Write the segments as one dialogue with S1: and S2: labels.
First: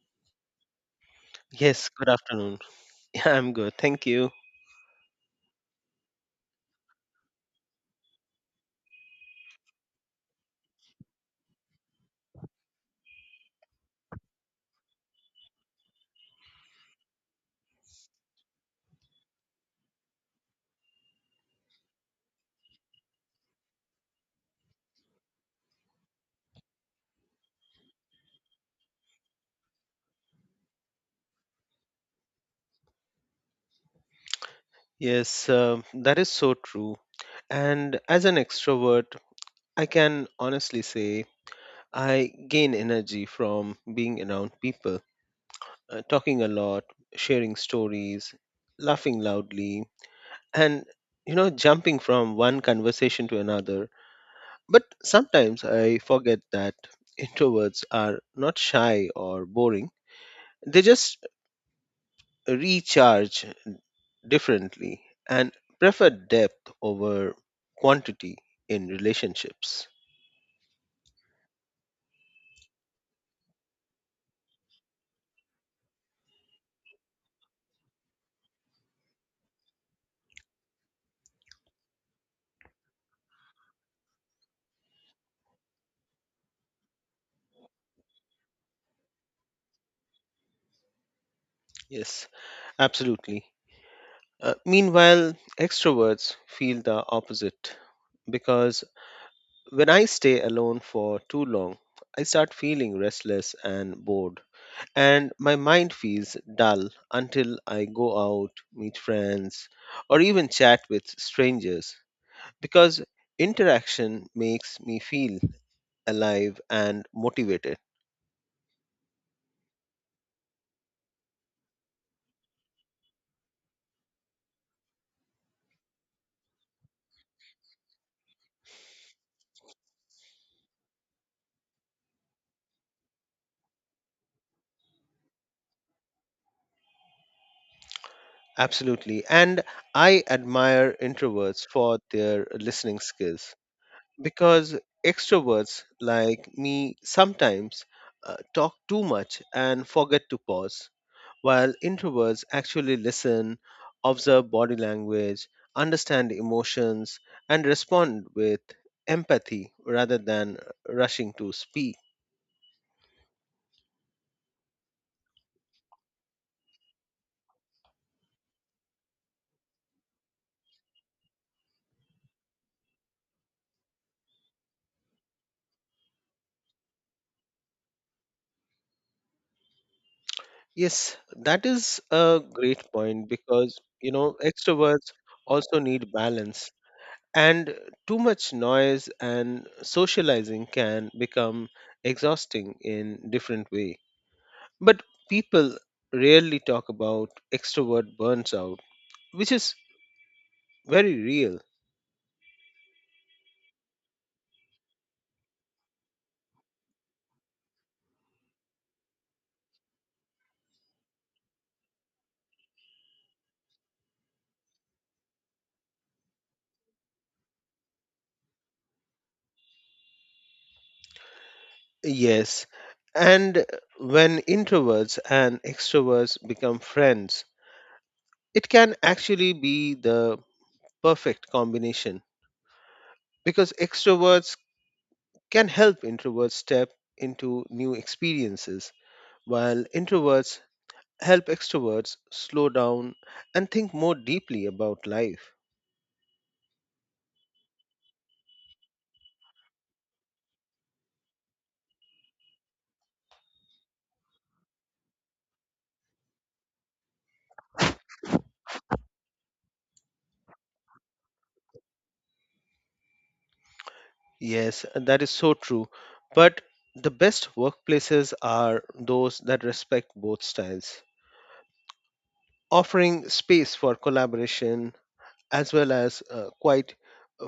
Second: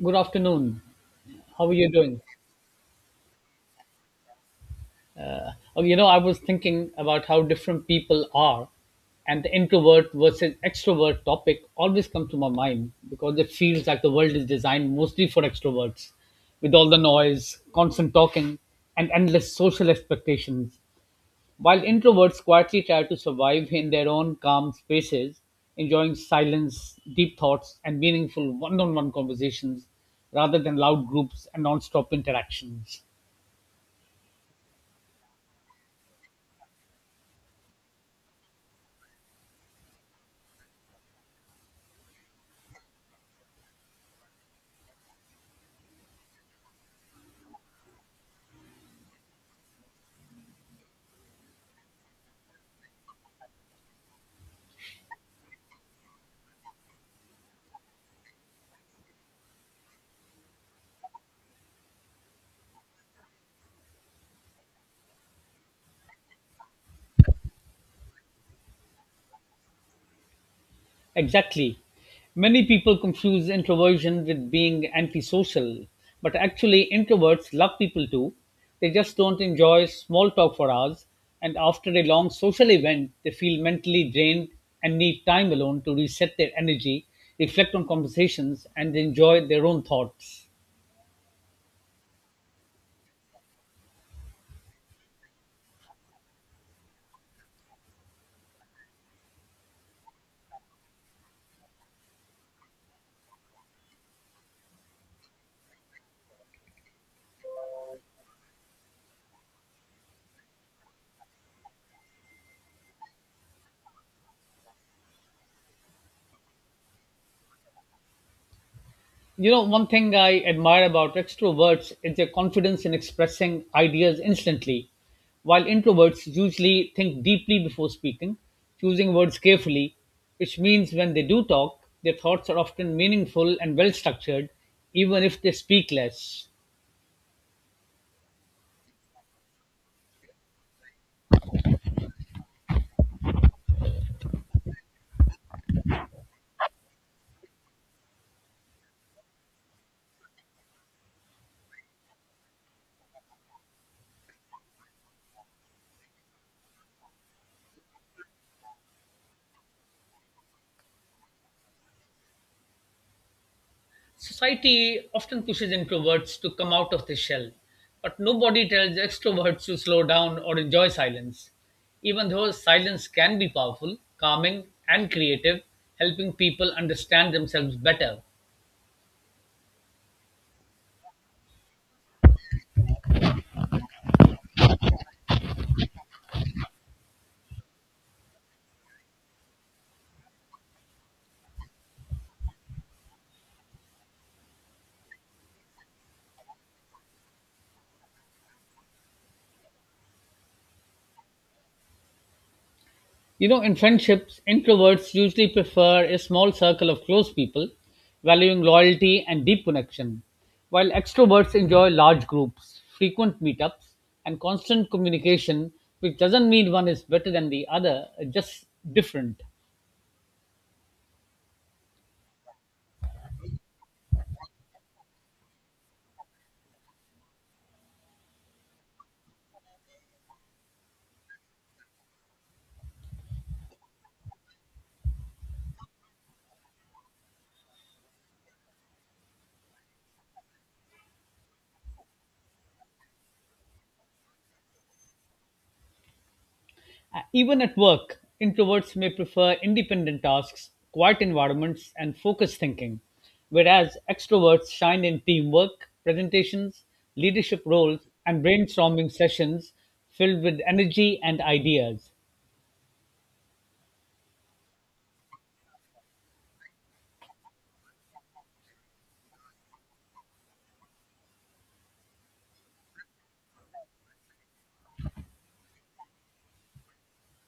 S1: Good afternoon. How are
S2: Yes,
S1: you
S2: good
S1: doing?
S2: afternoon. Yeah, I'm good. Thank you.
S1: Oh, you know, I was thinking about how different people are, and the introvert versus extrovert topic always comes to my mind because it feels like the world is designed mostly for extroverts, with all the noise, constant talking, and endless social expectations, while introverts quietly try to survive in their own calm spaces, enjoying silence, deep thoughts, and meaningful one-on-one conversations rather than loud groups and non-stop interactions.
S2: Yes, that is so true. And as an extrovert, I can honestly say I gain energy from being around people, talking a lot, sharing stories, laughing loudly, and jumping from one conversation to another. But sometimes I forget that introverts are not shy or boring. They just recharge differently and prefer depth over quantity in relationships.
S1: Exactly. Many people confuse introversion with being antisocial, but actually, introverts love people too. They just don't enjoy small talk for hours, and after a long social event, they feel mentally drained and need time alone to reset their energy, reflect on conversations, and enjoy their own thoughts.
S2: Yes, absolutely. Meanwhile, extroverts feel the opposite because when I stay alone for too long, I start feeling restless and bored, and my mind feels dull until I go out, meet friends, or even chat with strangers because interaction makes me feel alive and motivated.
S1: You know, one thing I admire about extroverts is their confidence in expressing ideas instantly. While introverts usually think deeply before speaking, choosing words carefully, which means when they do talk, their thoughts are often meaningful and well structured, even if they speak less.
S2: Absolutely. And I admire introverts for their listening skills because extroverts like me sometimes talk too much and forget to pause, while introverts actually listen, observe body language, understand emotions, and respond with empathy rather than rushing to speak.
S1: Society often pushes introverts to come out of their shell, but nobody tells extroverts to slow down or enjoy silence. Even though silence can be powerful, calming, and creative, helping people understand themselves better.
S2: Yes, that is a great point because, you know, extroverts also need balance. And too much noise and socializing can become exhausting in different way. But people rarely talk about extrovert burns out, which is very real.
S1: You know, in friendships, introverts usually prefer a small circle of close people, valuing loyalty and deep connection, while extroverts enjoy large groups, frequent meetups, and constant communication, which doesn't mean one is better than the other, just different.
S2: Yes. And when introverts and extroverts become friends, it can actually be the perfect combination because extroverts can help introverts step into new experiences while introverts help extroverts slow down and think more deeply about life.
S1: Even at work, introverts may prefer independent tasks, quiet environments, and focused thinking, whereas extroverts shine in teamwork, presentations, leadership roles, and brainstorming sessions filled with energy and ideas.
S2: Yes, that is so true. But the best workplaces are those that respect both styles, offering space for collaboration as well as quite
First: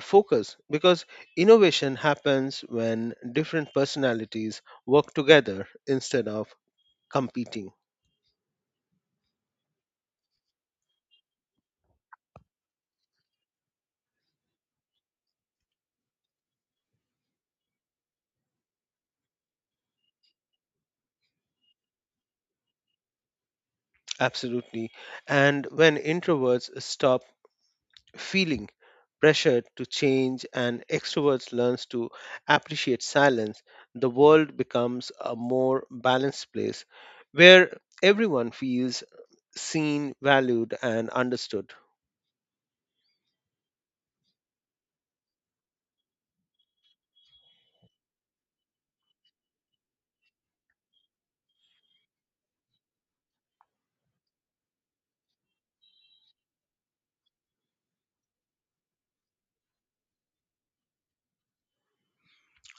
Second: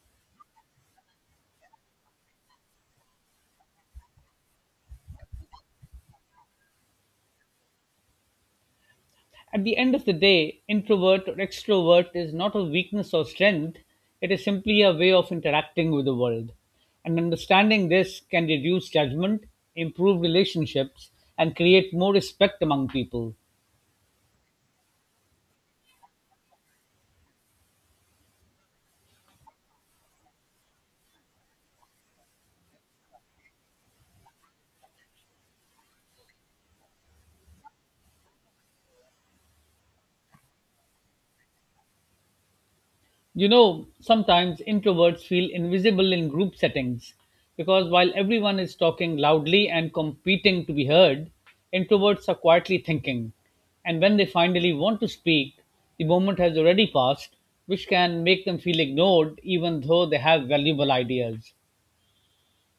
S2: focus, because innovation happens when different personalities work together instead of competing.
S1: At the end of the day, introvert or extrovert is not a weakness or strength, it is simply a way of interacting with the world. And understanding this can reduce judgment, improve relationships, and create more respect among people.
S2: Absolutely. And when introverts stop feeling pressured to change and extroverts learns to appreciate silence, the world becomes a more balanced place where everyone feels seen, valued and understood.
S1: You know, sometimes introverts feel invisible in group settings because while everyone is talking loudly and competing to be heard, introverts are quietly thinking. And when they finally want to speak, the moment has already passed, which can make them feel ignored even though they have valuable ideas.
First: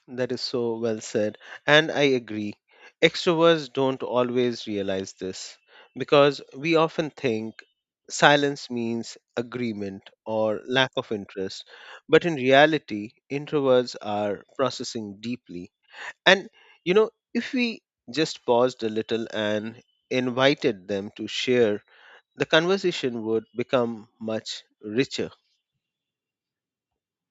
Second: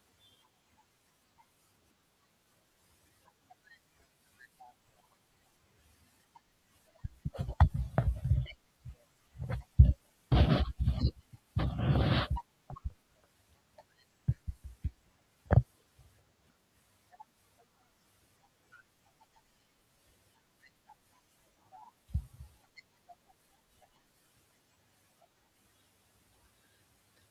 S2: That is so well said, and I agree. Extroverts don't always realize this because we often think silence means agreement or lack of interest, but in reality introverts are processing deeply. And if we just paused a little and invited them to share, the conversation would become much richer.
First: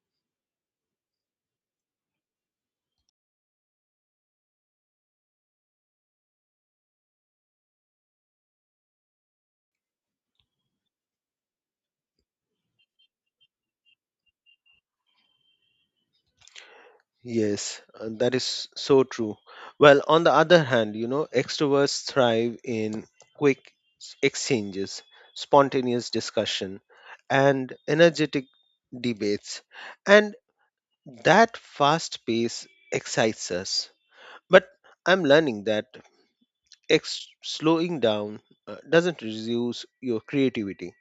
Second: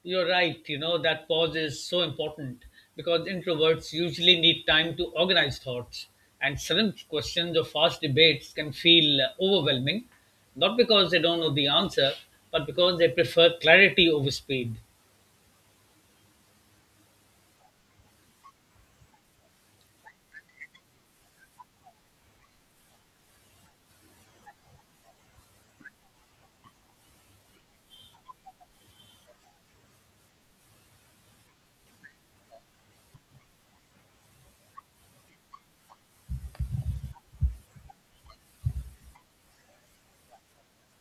S1: You're right. You know, that pause is so important because introverts usually need time to organize thoughts, and sudden questions or fast debates can feel overwhelming, not because they don't know the answer, but because they prefer clarity over speed.
S2: Yes, that is so true. Well, on the other hand, you know, extroverts thrive in quick exchanges, spontaneous discussion, and energetic debates. And that fast pace excites us. But I'm learning that slowing down doesn't reduce your creativity.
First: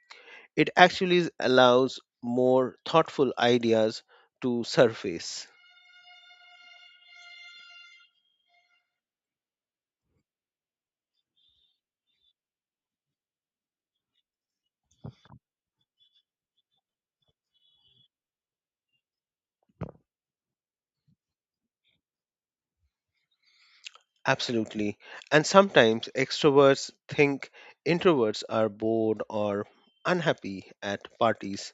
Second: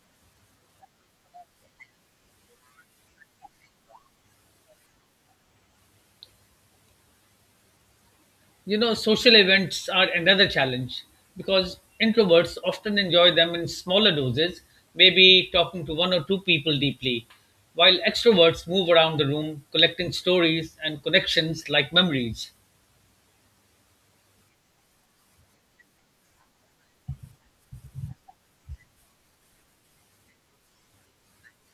S2: It actually allows more thoughtful ideas to surface.
S1: You know, social events are another challenge because introverts often enjoy them in smaller doses, maybe talking to one or two people deeply, while extroverts move around the room collecting stories and connections like memories.
S2: Absolutely. And sometimes extroverts think introverts are bored or unhappy at parties,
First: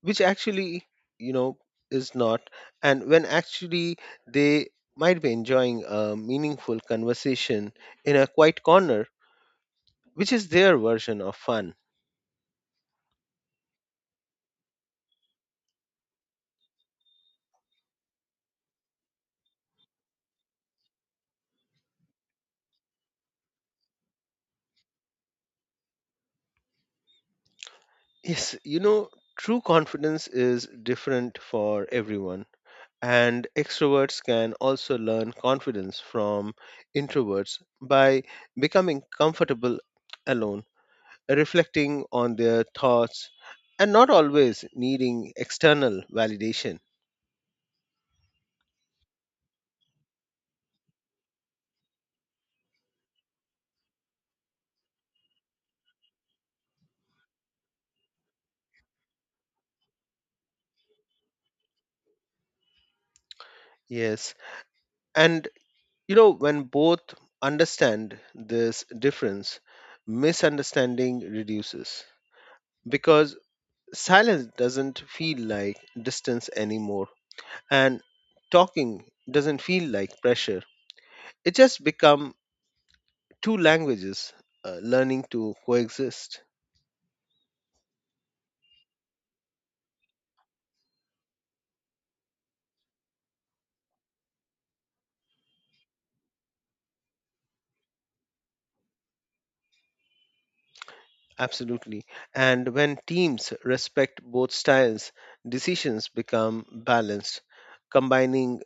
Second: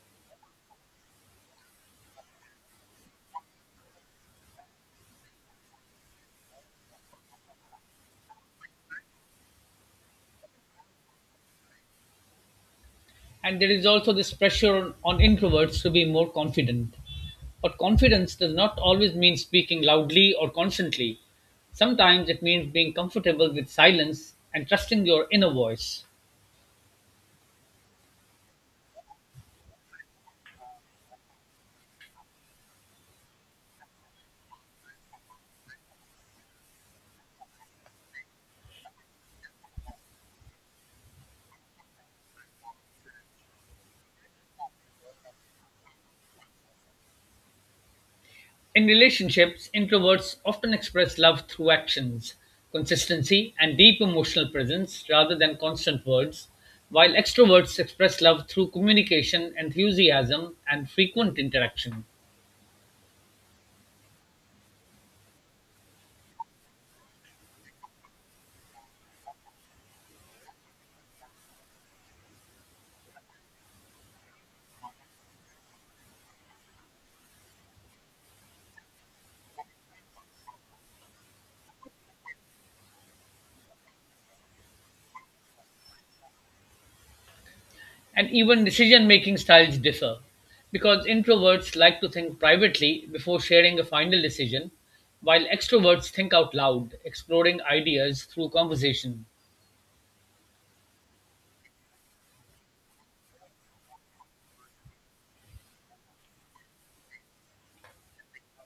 S2: which actually, you know, is not. And when actually they might be enjoying a meaningful conversation in a quiet corner, which is their version of fun.
S1: And there is also this pressure on introverts to be more confident. But confidence does not always mean speaking loudly or constantly. Sometimes it means being comfortable with silence and trusting your inner voice.
S2: Yes, you know, true confidence is different for everyone, and extroverts can also learn confidence from introverts by becoming comfortable alone, reflecting on their thoughts, and not always needing external validation.
S1: In relationships, introverts often express love through actions, consistency, and deep emotional presence rather than constant words, while extroverts express love through communication, enthusiasm, and frequent interaction.
S2: Yes, and you know, when both understand this difference, misunderstanding reduces because silence doesn't feel like distance anymore and talking doesn't feel like pressure. It just become two languages learning to coexist.
S1: And even decision making styles differ because introverts like to think privately before sharing a final decision, while extroverts think out loud, exploring ideas through conversation.
S2: Absolutely. And when teams respect both styles, decisions become balanced, combining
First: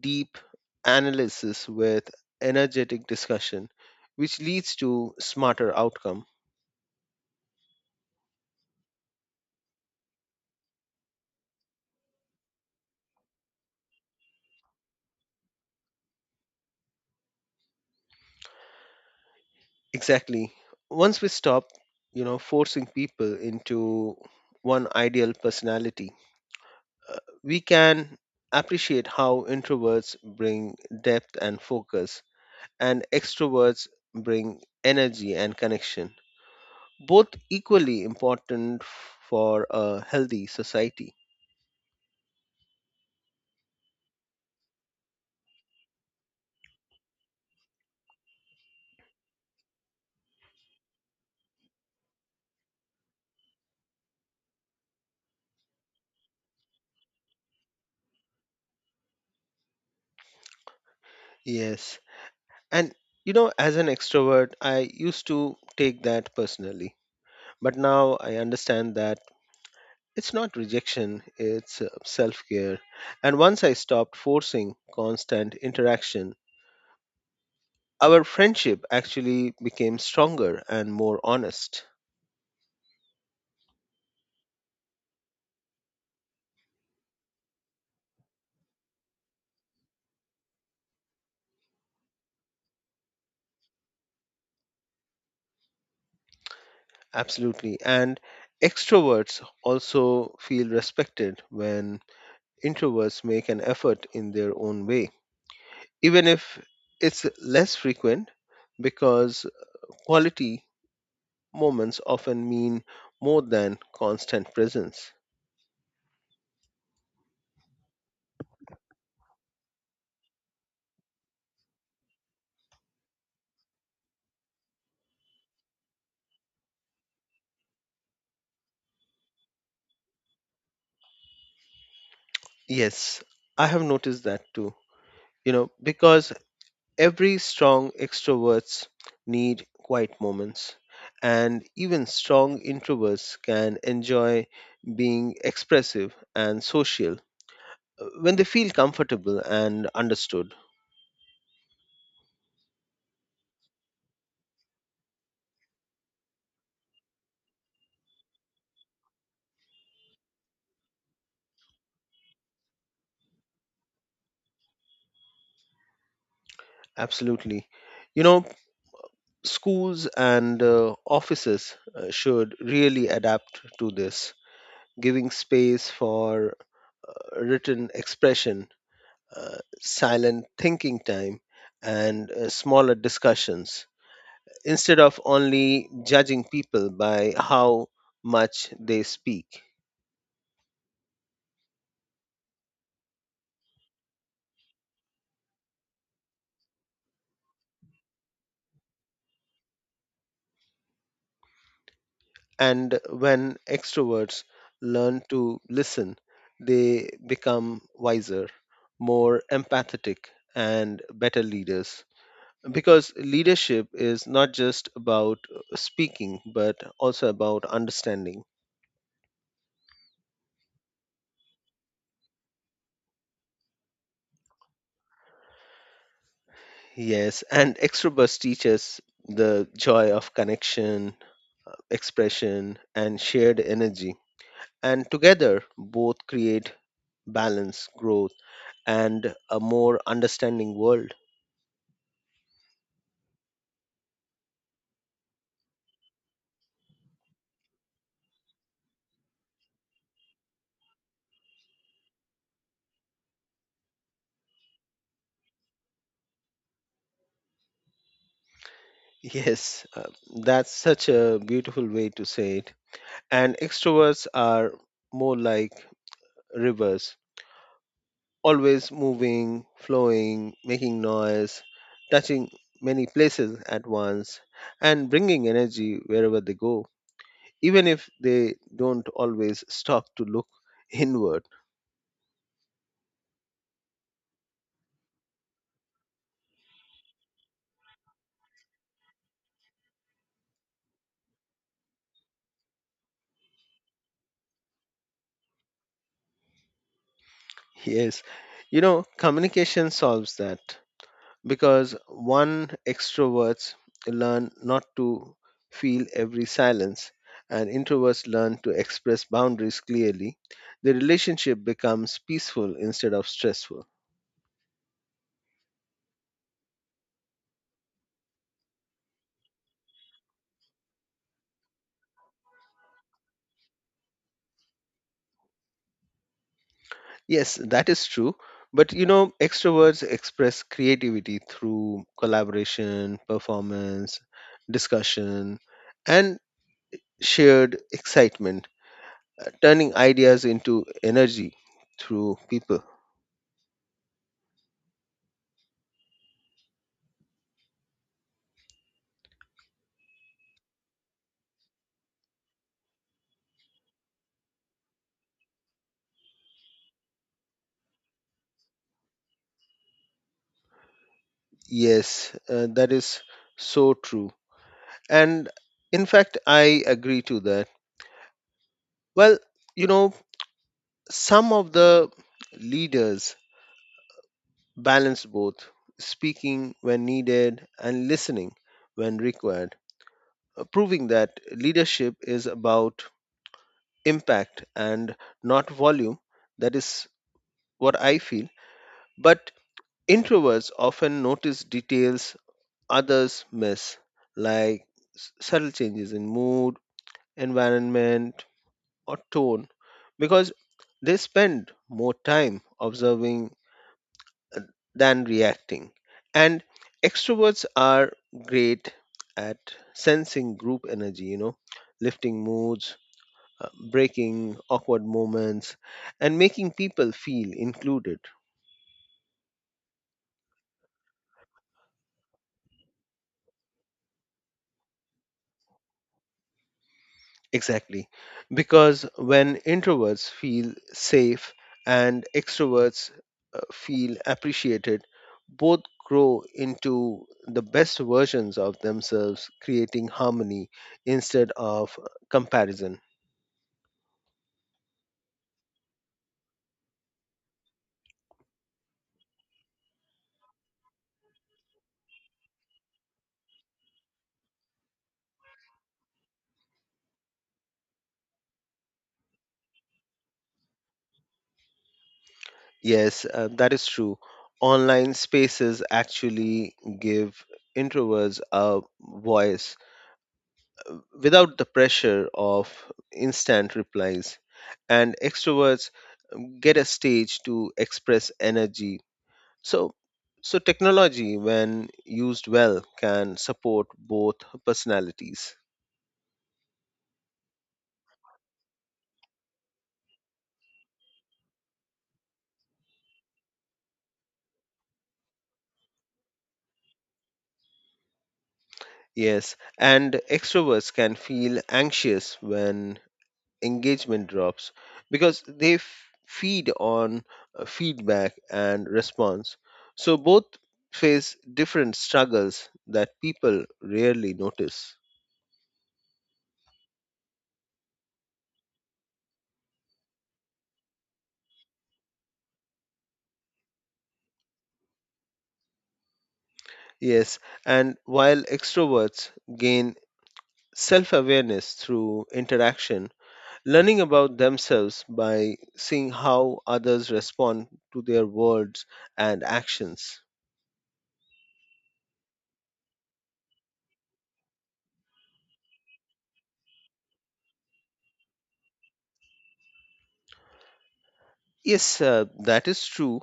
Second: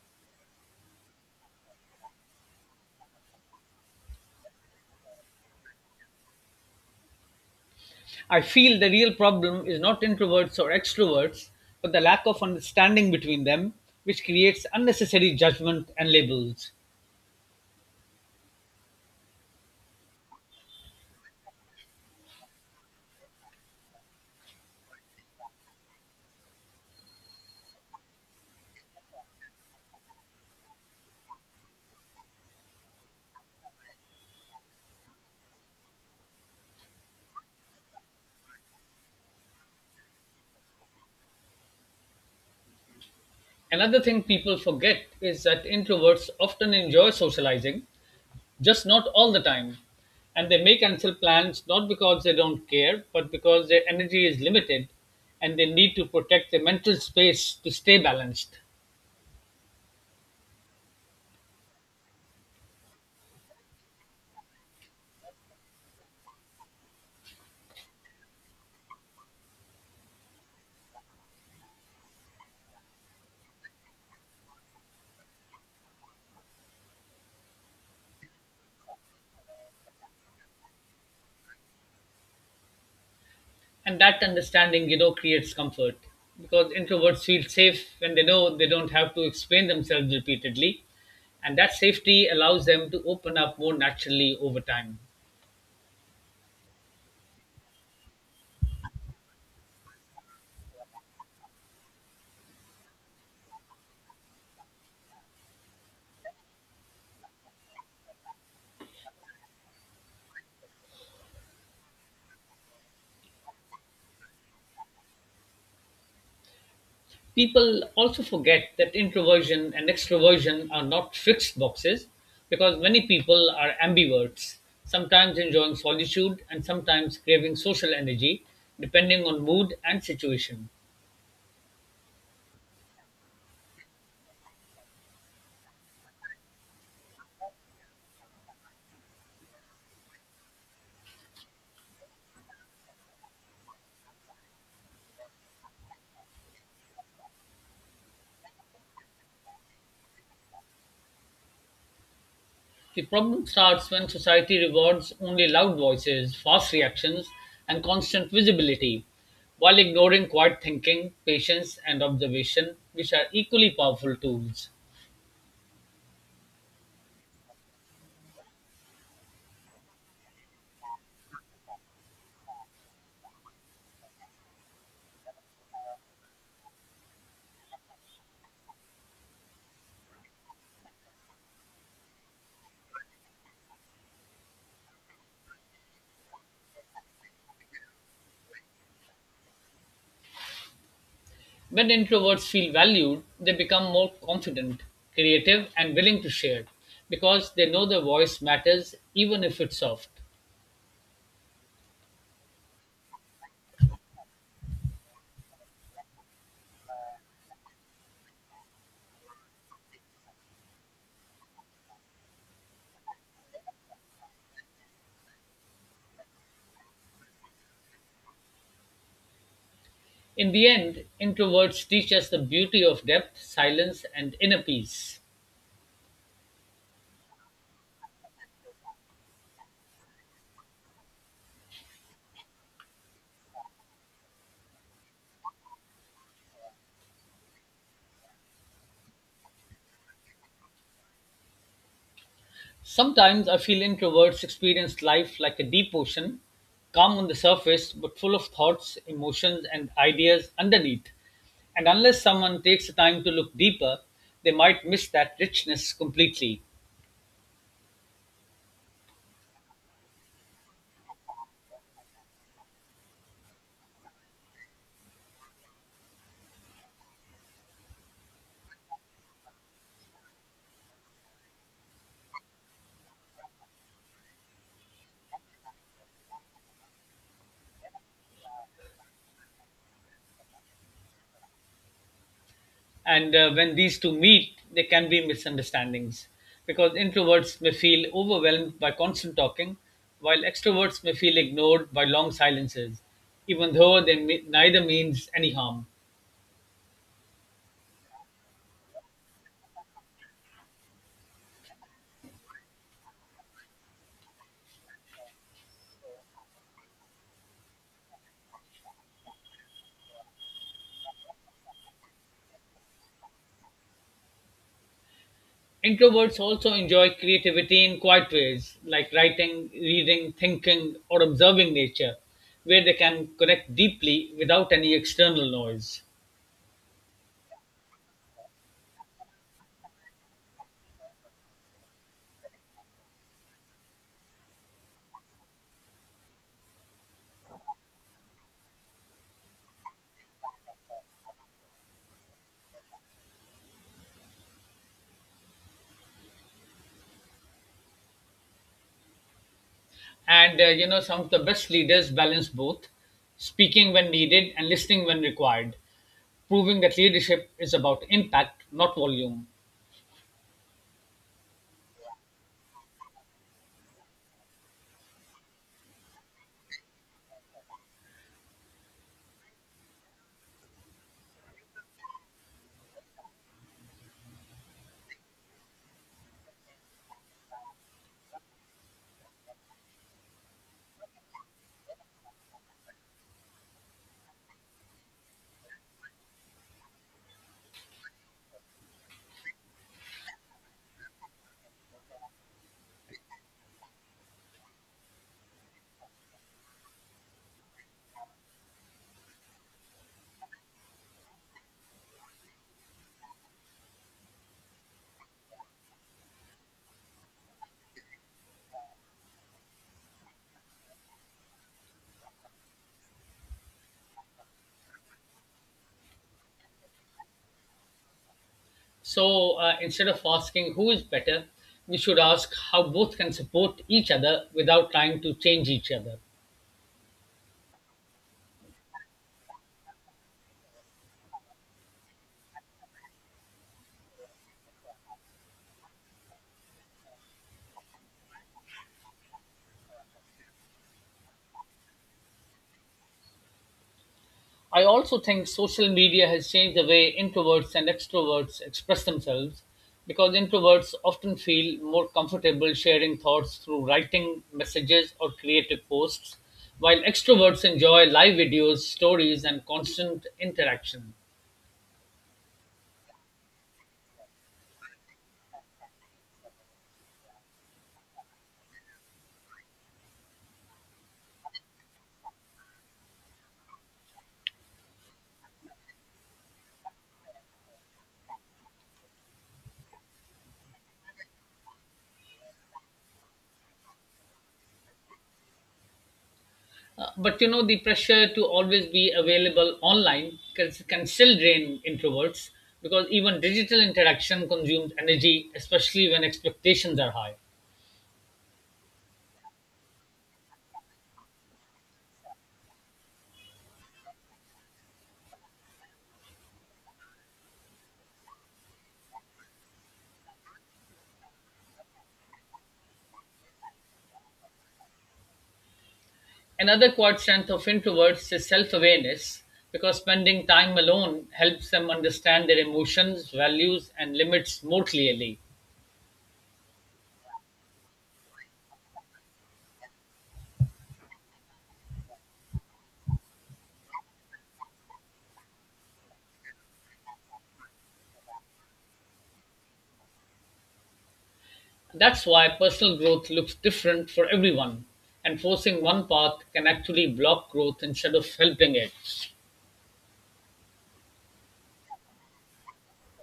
S2: deep analysis with energetic discussion, which leads to smarter outcome.
S1: I feel the real problem is not introverts or extroverts, but the lack of understanding between them, which creates unnecessary judgment and labels.
S2: Exactly. Once we stop, you know, forcing people into one ideal personality, we can appreciate how introverts bring depth and focus, and extroverts bring energy and connection, both equally important for a healthy society.
S1: Another thing people forget is that introverts often enjoy socializing, just not all the time. And they may cancel plans not because they don't care, but because their energy is limited and they need to protect their mental space to stay balanced.
S2: Yes. And you know, as an extrovert, I used to take that personally. But now I understand that it's not rejection, it's self care. And once I stopped forcing constant interaction, our friendship actually became stronger and more honest.
S1: And that understanding, you know, creates comfort because introverts feel safe when they know they don't have to explain themselves repeatedly. And that safety allows them to open up more naturally over time.
S2: Absolutely. And extroverts also feel respected when introverts make an effort in their own way, even if it's less frequent because quality moments often mean more than constant presence.
S1: People also forget that introversion and extroversion are not fixed boxes because many people are ambiverts, sometimes enjoying solitude and sometimes craving social energy, depending on mood and situation.
S2: Yes, I have noticed that too. You know, because every strong extroverts need quiet moments, and even strong introverts can enjoy being expressive and social when they feel comfortable and understood.
S1: The problem starts when society rewards only loud voices, fast reactions, and constant visibility, while ignoring quiet thinking, patience, and observation, which are equally powerful tools.
S2: Absolutely. You know, schools and offices should really adapt to this, giving space for written expression, silent thinking time, and smaller discussions instead of only judging people by how much they speak.
S1: When introverts feel valued, they become more confident, creative, and willing to share because they know their voice matters even if it's soft.
S2: And when extroverts learn to listen, they become wiser, more empathetic, and better leaders. Because leadership is not just about speaking, but also about understanding.
S1: In the end, introverts teach us the beauty of depth, silence, and inner peace.
S2: Yes, and extroverts teach us the joy of connection, expression, and shared energy. And together, both create balance, growth, and a more understanding world.
S1: Sometimes I feel introverts experience life like a deep ocean, calm on the surface but full of thoughts, emotions, and ideas underneath. And unless someone takes the time to look deeper, they might miss that richness completely.
S2: Yes, that's such a beautiful way to say it. And extroverts are more like rivers, always moving, flowing, making noise, touching many places at once, and bringing energy wherever they go, even if they don't always stop to look inward.
S1: And when these two meet, there can be misunderstandings because introverts may feel overwhelmed by constant talking, while extroverts may feel ignored by long silences, even though they may, neither means any harm.
S2: Yes, you know, communication solves that, because one extroverts learn not to feel every silence and introverts learn to express boundaries clearly, the relationship becomes peaceful instead of stressful.
S1: Introverts also enjoy creativity in quiet ways, like writing, reading, thinking, or observing nature, where they can connect deeply without any external noise.
S2: Yes, that is true. But you know, extroverts express creativity through collaboration, performance, discussion, and shared excitement, turning ideas into energy through people.
S1: And you know, some of the best leaders balance both speaking when needed and listening when required, proving that leadership is about impact, not volume.
S2: Yes, that is so true. And in fact, I agree to that. Well, you know, some of the leaders balance both speaking when needed and listening when required, proving that leadership is about impact and not volume. That is what I feel. But introverts often notice details others miss, like subtle changes in mood, environment, or tone because they spend more time observing uh, than reacting. And extroverts are great at sensing group energy, you know, lifting moods, breaking awkward moments, and making people feel included.
S1: So instead of asking who is better, we should ask how both can support each other without trying to change each other.
S2: Exactly. Because when introverts feel safe and extroverts feel appreciated, both grow into the best versions of themselves, creating harmony instead of comparison.
S1: I also think social media has changed the way introverts and extroverts express themselves because introverts often feel more comfortable sharing thoughts through writing messages or creative posts, while extroverts enjoy live videos, stories, and constant interaction.
S2: Yes, that is true. Online spaces actually give introverts a voice without the pressure of instant replies, and extroverts get a stage to express energy. So, so technology, when used well, can support both personalities.
S1: But you know, the pressure to always be available online can still drain introverts because even digital interaction consumes energy, especially when expectations are high.
S2: Yes, and extroverts can feel anxious when engagement drops because they feed on feedback and response. So both face different struggles that people rarely notice.
S1: Another quiet strength of introverts is self-awareness because spending time alone helps them understand their emotions, values, and limits more clearly.
S2: Yes, and while extroverts gain self awareness through interaction, learning about themselves by seeing how others respond to their words and actions.
S1: That's why personal growth looks different for everyone, and forcing one path can actually block growth instead of helping it.
S2: Yes, that is true.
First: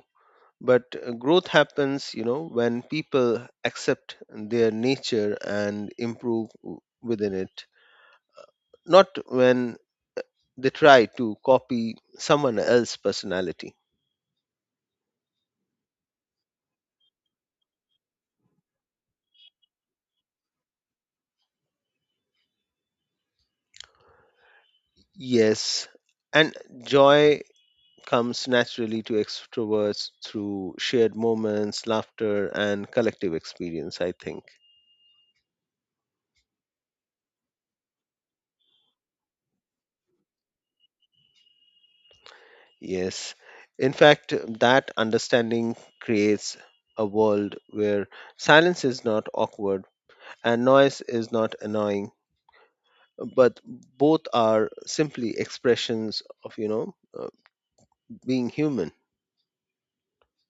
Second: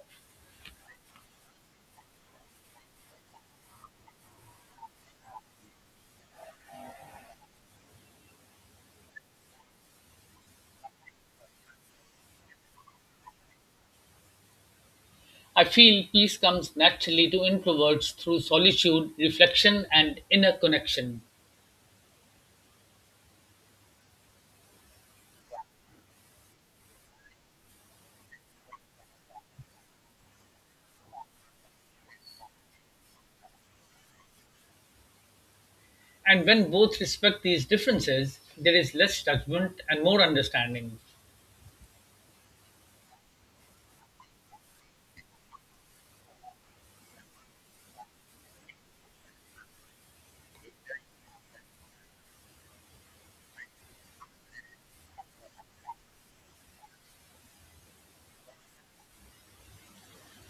S2: But growth happens, you know, when people accept their nature and improve within it, not when they try to copy someone else's personality.
S1: I feel peace comes naturally to introverts through solitude, reflection, and inner connection.
S2: Yes, and joy comes naturally to extroverts through shared moments, laughter, and collective experience, I think.
S1: And when both respect these differences, there is less judgment and more understanding.
S2: Yes. In fact, that understanding creates a world where silence is not awkward and noise is not annoying, but both are simply expressions of, you know, being human.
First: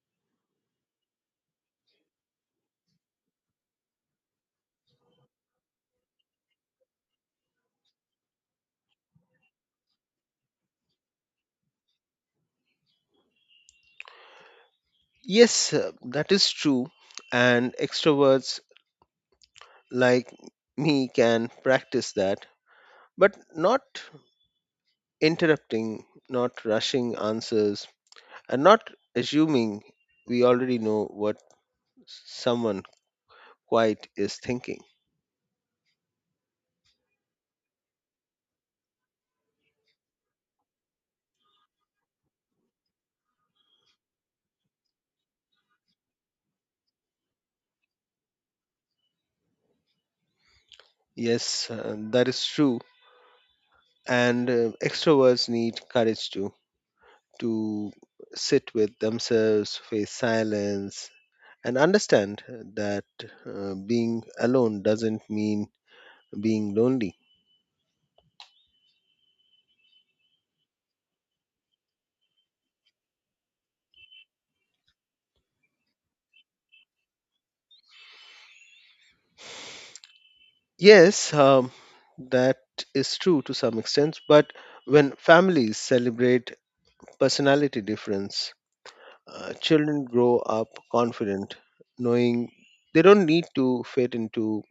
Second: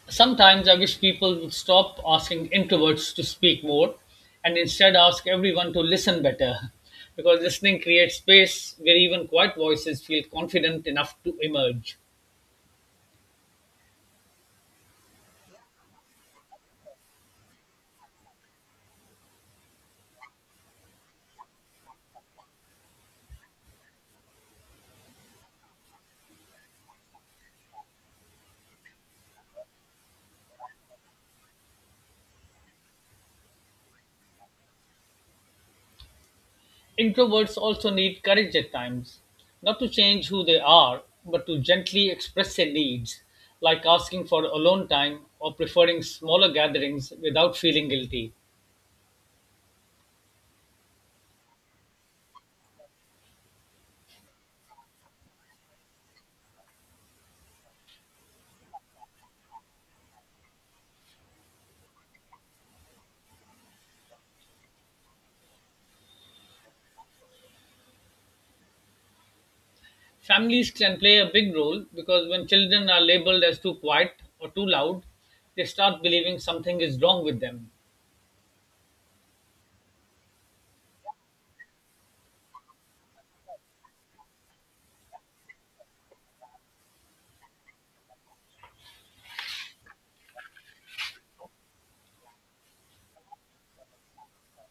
S1: Sometimes I wish people would stop asking introverts to speak more and instead ask everyone to listen better because listening creates space where even quiet voices feel confident enough to emerge.
S2: Yes, that is true. And extroverts like me can practice that, but not interrupting, not rushing answers, and not assuming we already know what someone quite is thinking.
S1: Introverts also need courage at times, not to change who they are, but to gently express their needs, like asking for alone time or preferring smaller gatherings without feeling guilty.
S2: Yes, that is true. And extroverts need courage too, to sit with themselves, face silence, and understand that being alone doesn't mean being lonely.
S1: Families can play a big role because when children are labeled as too quiet or too loud, they start believing something is wrong with them.
S2: Yes, that is true to some extent, but when families celebrate personality difference, children grow up confident, knowing they don't need to fit into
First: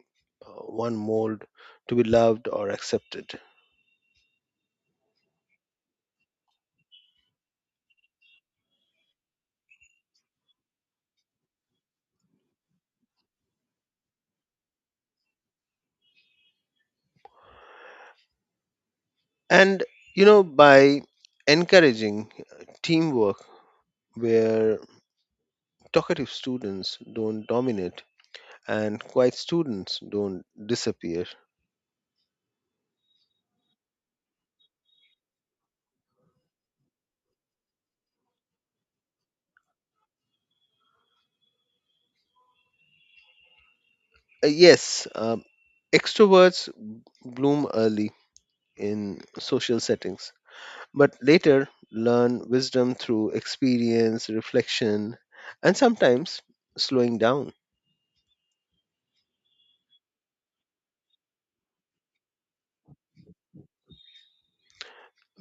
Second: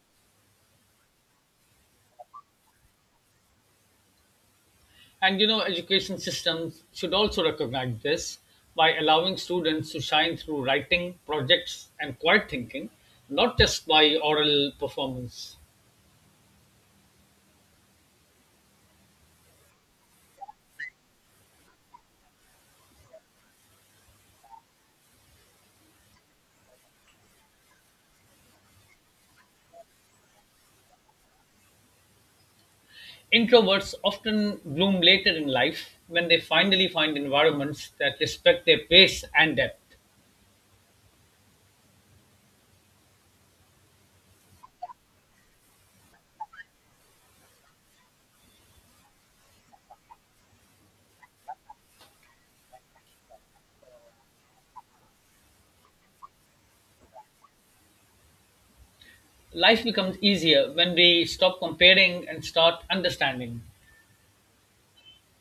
S2: one mold to be loved or accepted.
S1: And you know, education systems should also recognize this by allowing students to shine through writing, projects, and quiet thinking, not just by oral performance.
S2: And you know, by encouraging teamwork where talkative students don't dominate and quiet students don't disappear.
S1: Introverts often bloom later in life when they finally find environments that respect their pace and depth.
S2: Yes, extroverts bloom early in social settings, but later learn wisdom through experience, reflection, and sometimes slowing down,
S1: Life becomes easier when we stop comparing and start understanding.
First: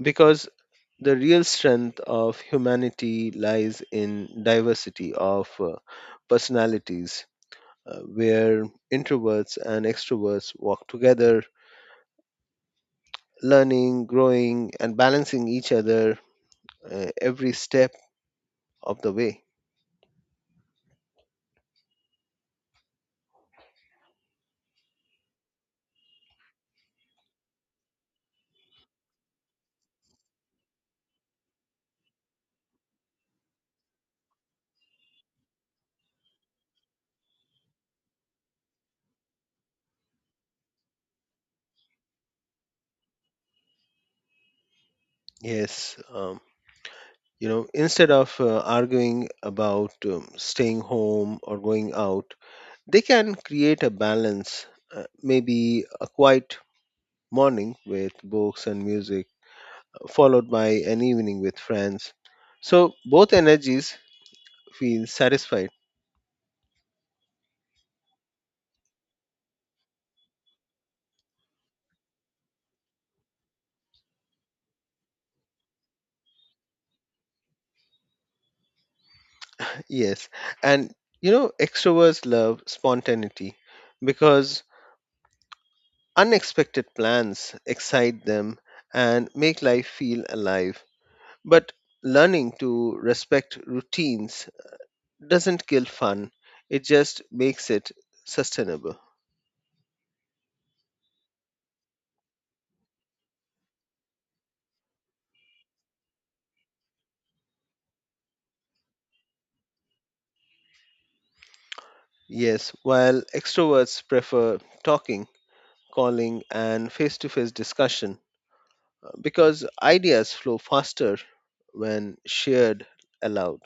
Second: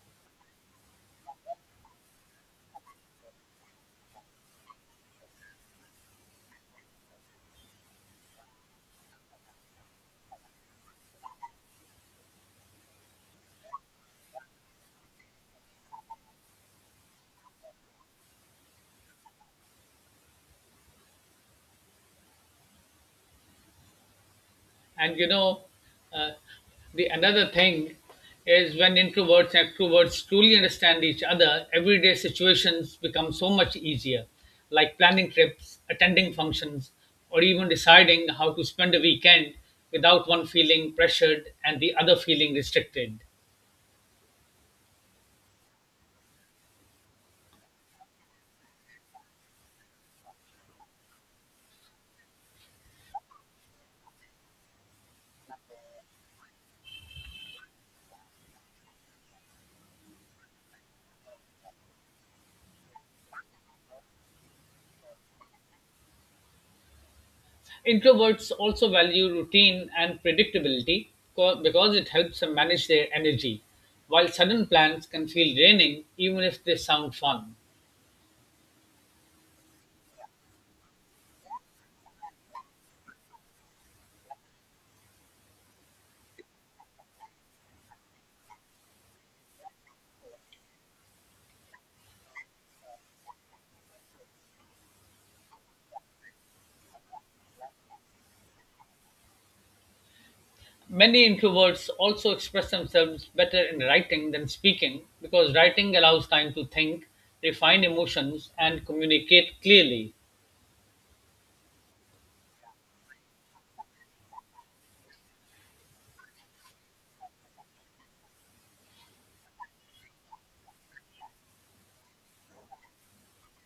S2: because the real strength of humanity lies in diversity of personalities, where introverts and extroverts walk together, learning, growing, and balancing each other every step of the way.
S1: And you know, uh, the another thing is, when introverts and extroverts truly understand each other, everyday situations become so much easier, like planning trips, attending functions, or even deciding how to spend a weekend without one feeling pressured and the other feeling restricted.
S2: Yes, you know, instead of arguing about staying home or going out, they can create a balance, maybe a quiet morning with books and music followed by an evening with friends. So both energies feel satisfied.
S1: Introverts also value routine and predictability because it helps them manage their energy, while sudden plans can feel draining even if they sound fun.
S2: Yes. And you know, extroverts love spontaneity because unexpected plans excite them and make life feel alive. But learning to respect routines doesn't kill fun, it just makes it sustainable.
S1: Many introverts also express themselves better in writing than speaking because writing allows time to think, refine emotions, and communicate clearly.
S2: Yes, while extroverts prefer talking, calling, and face to face discussion because ideas flow faster when shared aloud.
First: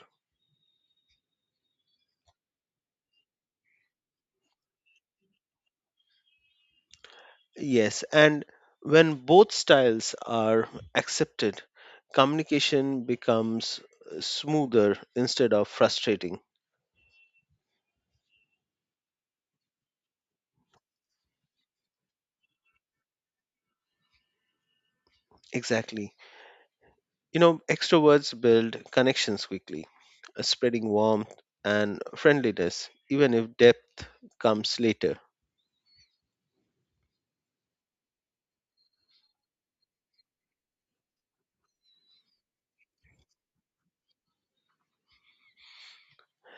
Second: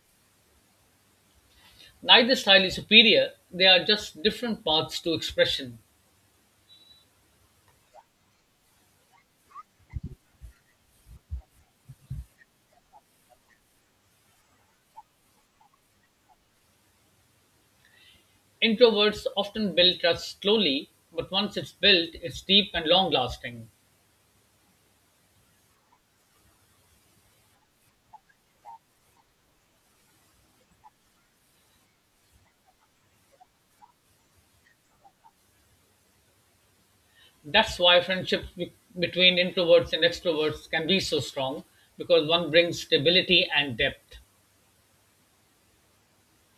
S1: Neither style is superior, they are just different paths to expression.
S2: Yes, and when both styles are accepted, communication becomes smoother instead of frustrating.
S1: Introverts often build trust slowly, but once it's built, it's deep and long lasting.
S2: Exactly. You know, extroverts build connections quickly, spreading warmth and friendliness, even if depth comes later.
S1: That's why between introverts and extroverts can be so strong because one brings stability and depth.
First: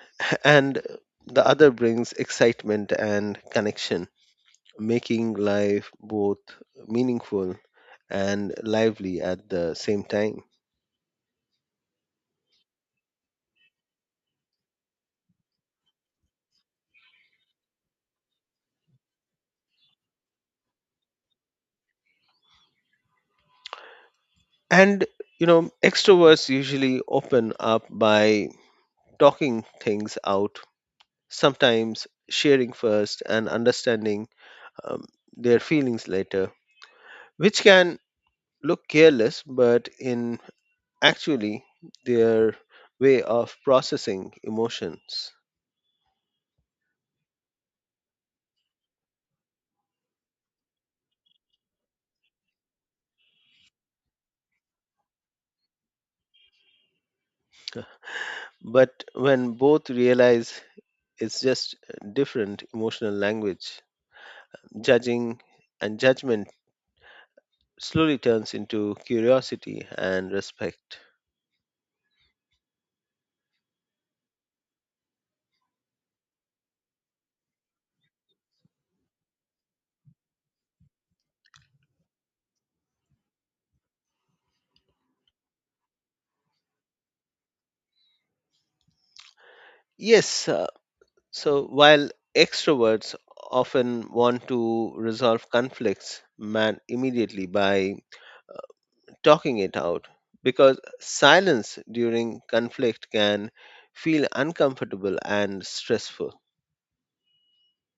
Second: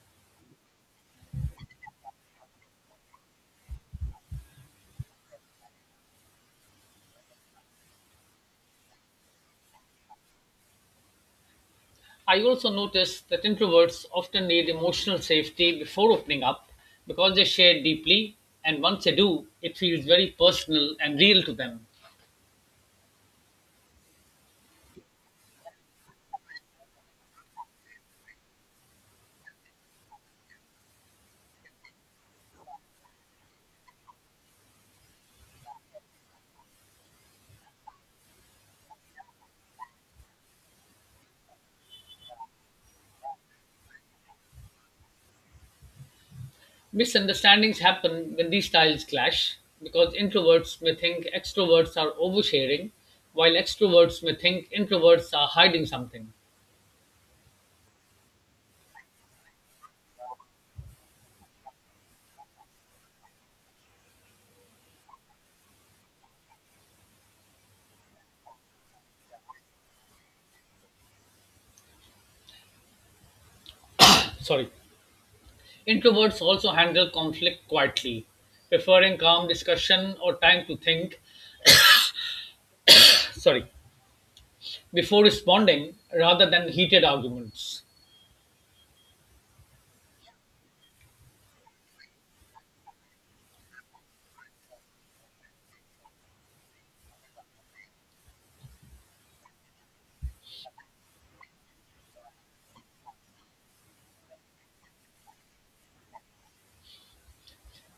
S2: And the other brings excitement and connection, making life both meaningful and lively at the same time.
S1: I also noticed that introverts often need emotional safety before opening up because they share deeply, and once they do, it feels very personal and real to them.
S2: And, you know, extroverts usually open up by talking things out, sometimes sharing first and understanding um, their feelings later, which can look careless, but in actually their way of processing emotions.
S1: Misunderstandings happen when these styles clash because introverts may think extroverts are oversharing, while extroverts may think introverts are hiding something.
S2: But when both realize it's just different emotional language, Judging and judgment slowly turns into curiosity and respect.
S1: Sorry. Introverts also handle conflict quietly, preferring calm discussion or time to think, sorry, before responding rather than heated arguments.
S2: Yes, so while extroverts often want to resolve conflicts man immediately by talking it out, because silence during conflict can feel uncomfortable and stressful.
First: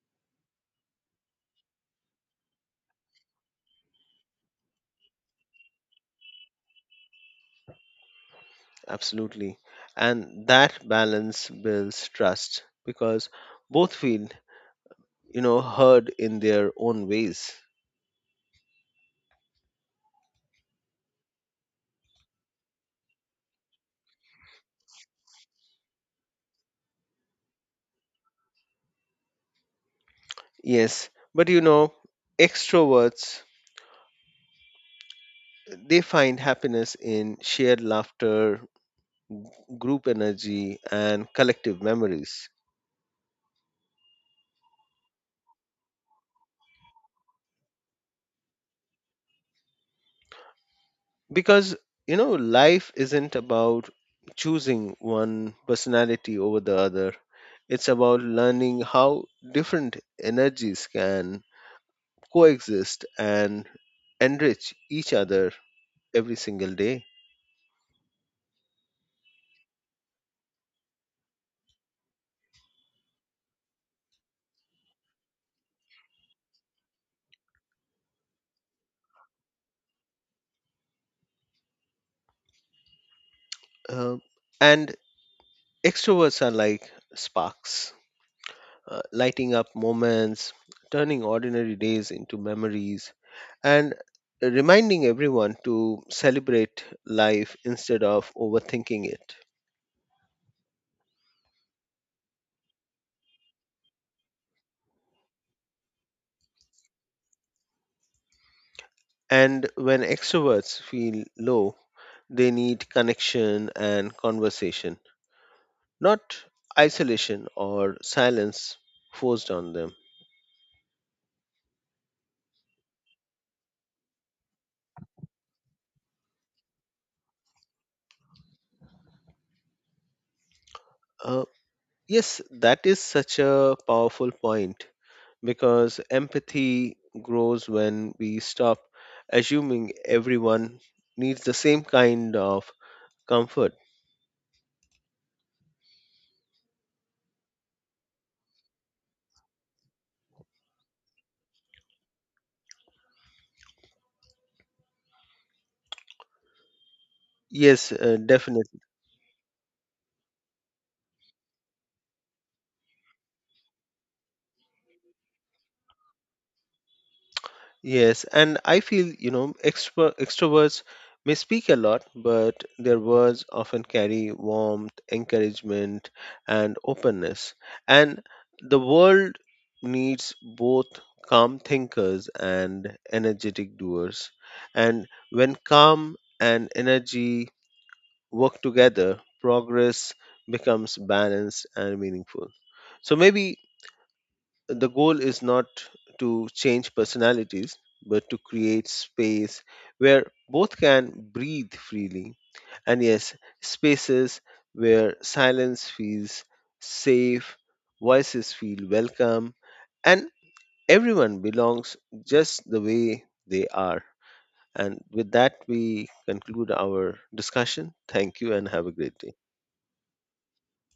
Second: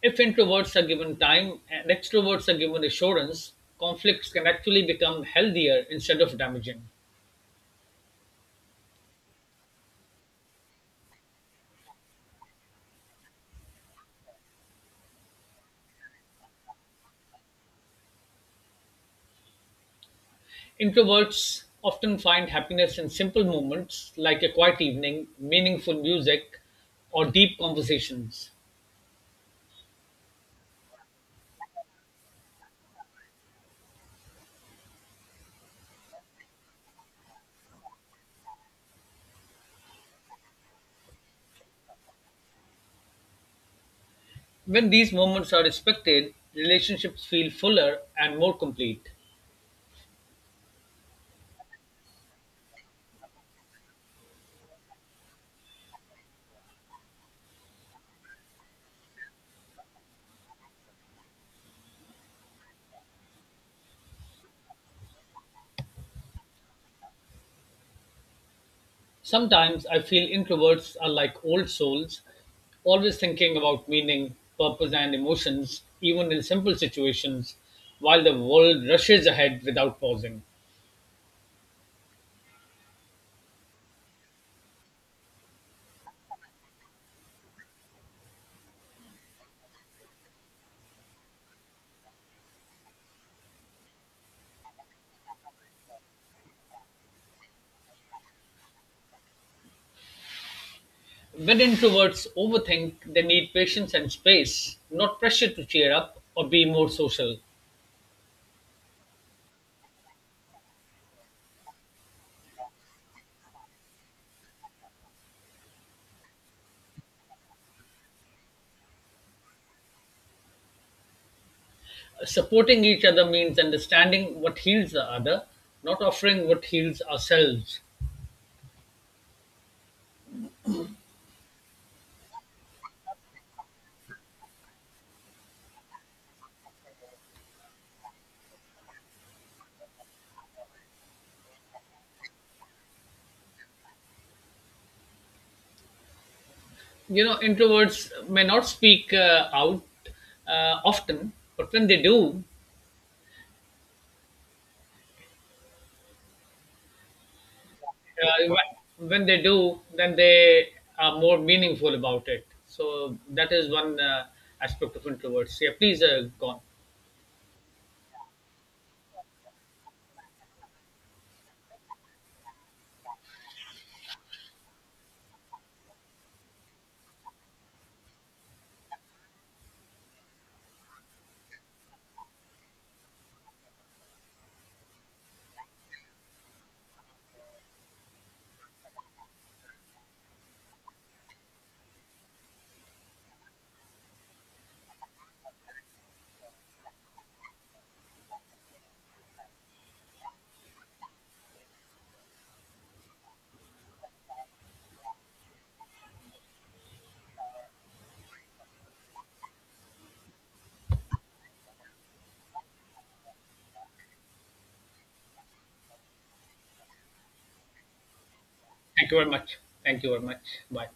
S1: If introverts are given time and extroverts are given assurance, conflicts can actually become healthier instead of damaging.
S2: Absolutely. And that balance builds trust because both feel, you know, heard in their own ways.
S1: Introverts often find happiness in simple moments like a quiet evening, meaningful music, or deep conversations.
S2: Yes, but you know, extroverts they find happiness in shared laughter, group energy and collective memories.
S1: When these moments are respected, relationships feel fuller and more complete.
S2: Because you know, life isn't about choosing one personality over the other. It's about learning how different energies can coexist and enrich each other every single day.
S1: Sometimes I feel introverts are like old souls, always thinking about meaning, purpose, and emotions, even in simple situations, while the world rushes ahead without pausing.
S2: Uh, and extroverts are like sparks, lighting up moments, turning ordinary days into memories, and reminding everyone to celebrate life instead of overthinking it.
S1: When introverts overthink, they need patience and space, not pressure to cheer up or be more social.
S2: And when extroverts feel low, they need connection and conversation, not isolation or silence forced on them.
S1: Supporting each other means understanding what heals the other, not offering what heals ourselves.
S2: Uh, yes, that is such a powerful point because empathy grows when we stop assuming everyone needs the same kind of comfort.
S1: You know, introverts may not speak out often, but when they do,
S2: Yes,
S1: uh,
S2: definitely.
S1: wh- when they do, then they are more meaningful about it. So that is one aspect of introverts. Yeah, please go on.
S2: Yes, and I feel, you know, extroverts may speak a lot, but their words often carry warmth, encouragement, and openness. And the world needs both calm thinkers and energetic doers. And when calm and energy work together, progress becomes balanced and meaningful. So maybe the goal is not to change personalities, but to create space where both can breathe freely. And yes, spaces where silence feels safe, voices feel welcome, and everyone belongs just the way they are. And with that, we conclude our discussion. Thank you and have a
S1: Thank
S2: great
S1: you very
S2: day.
S1: much. Thank you very much. Bye.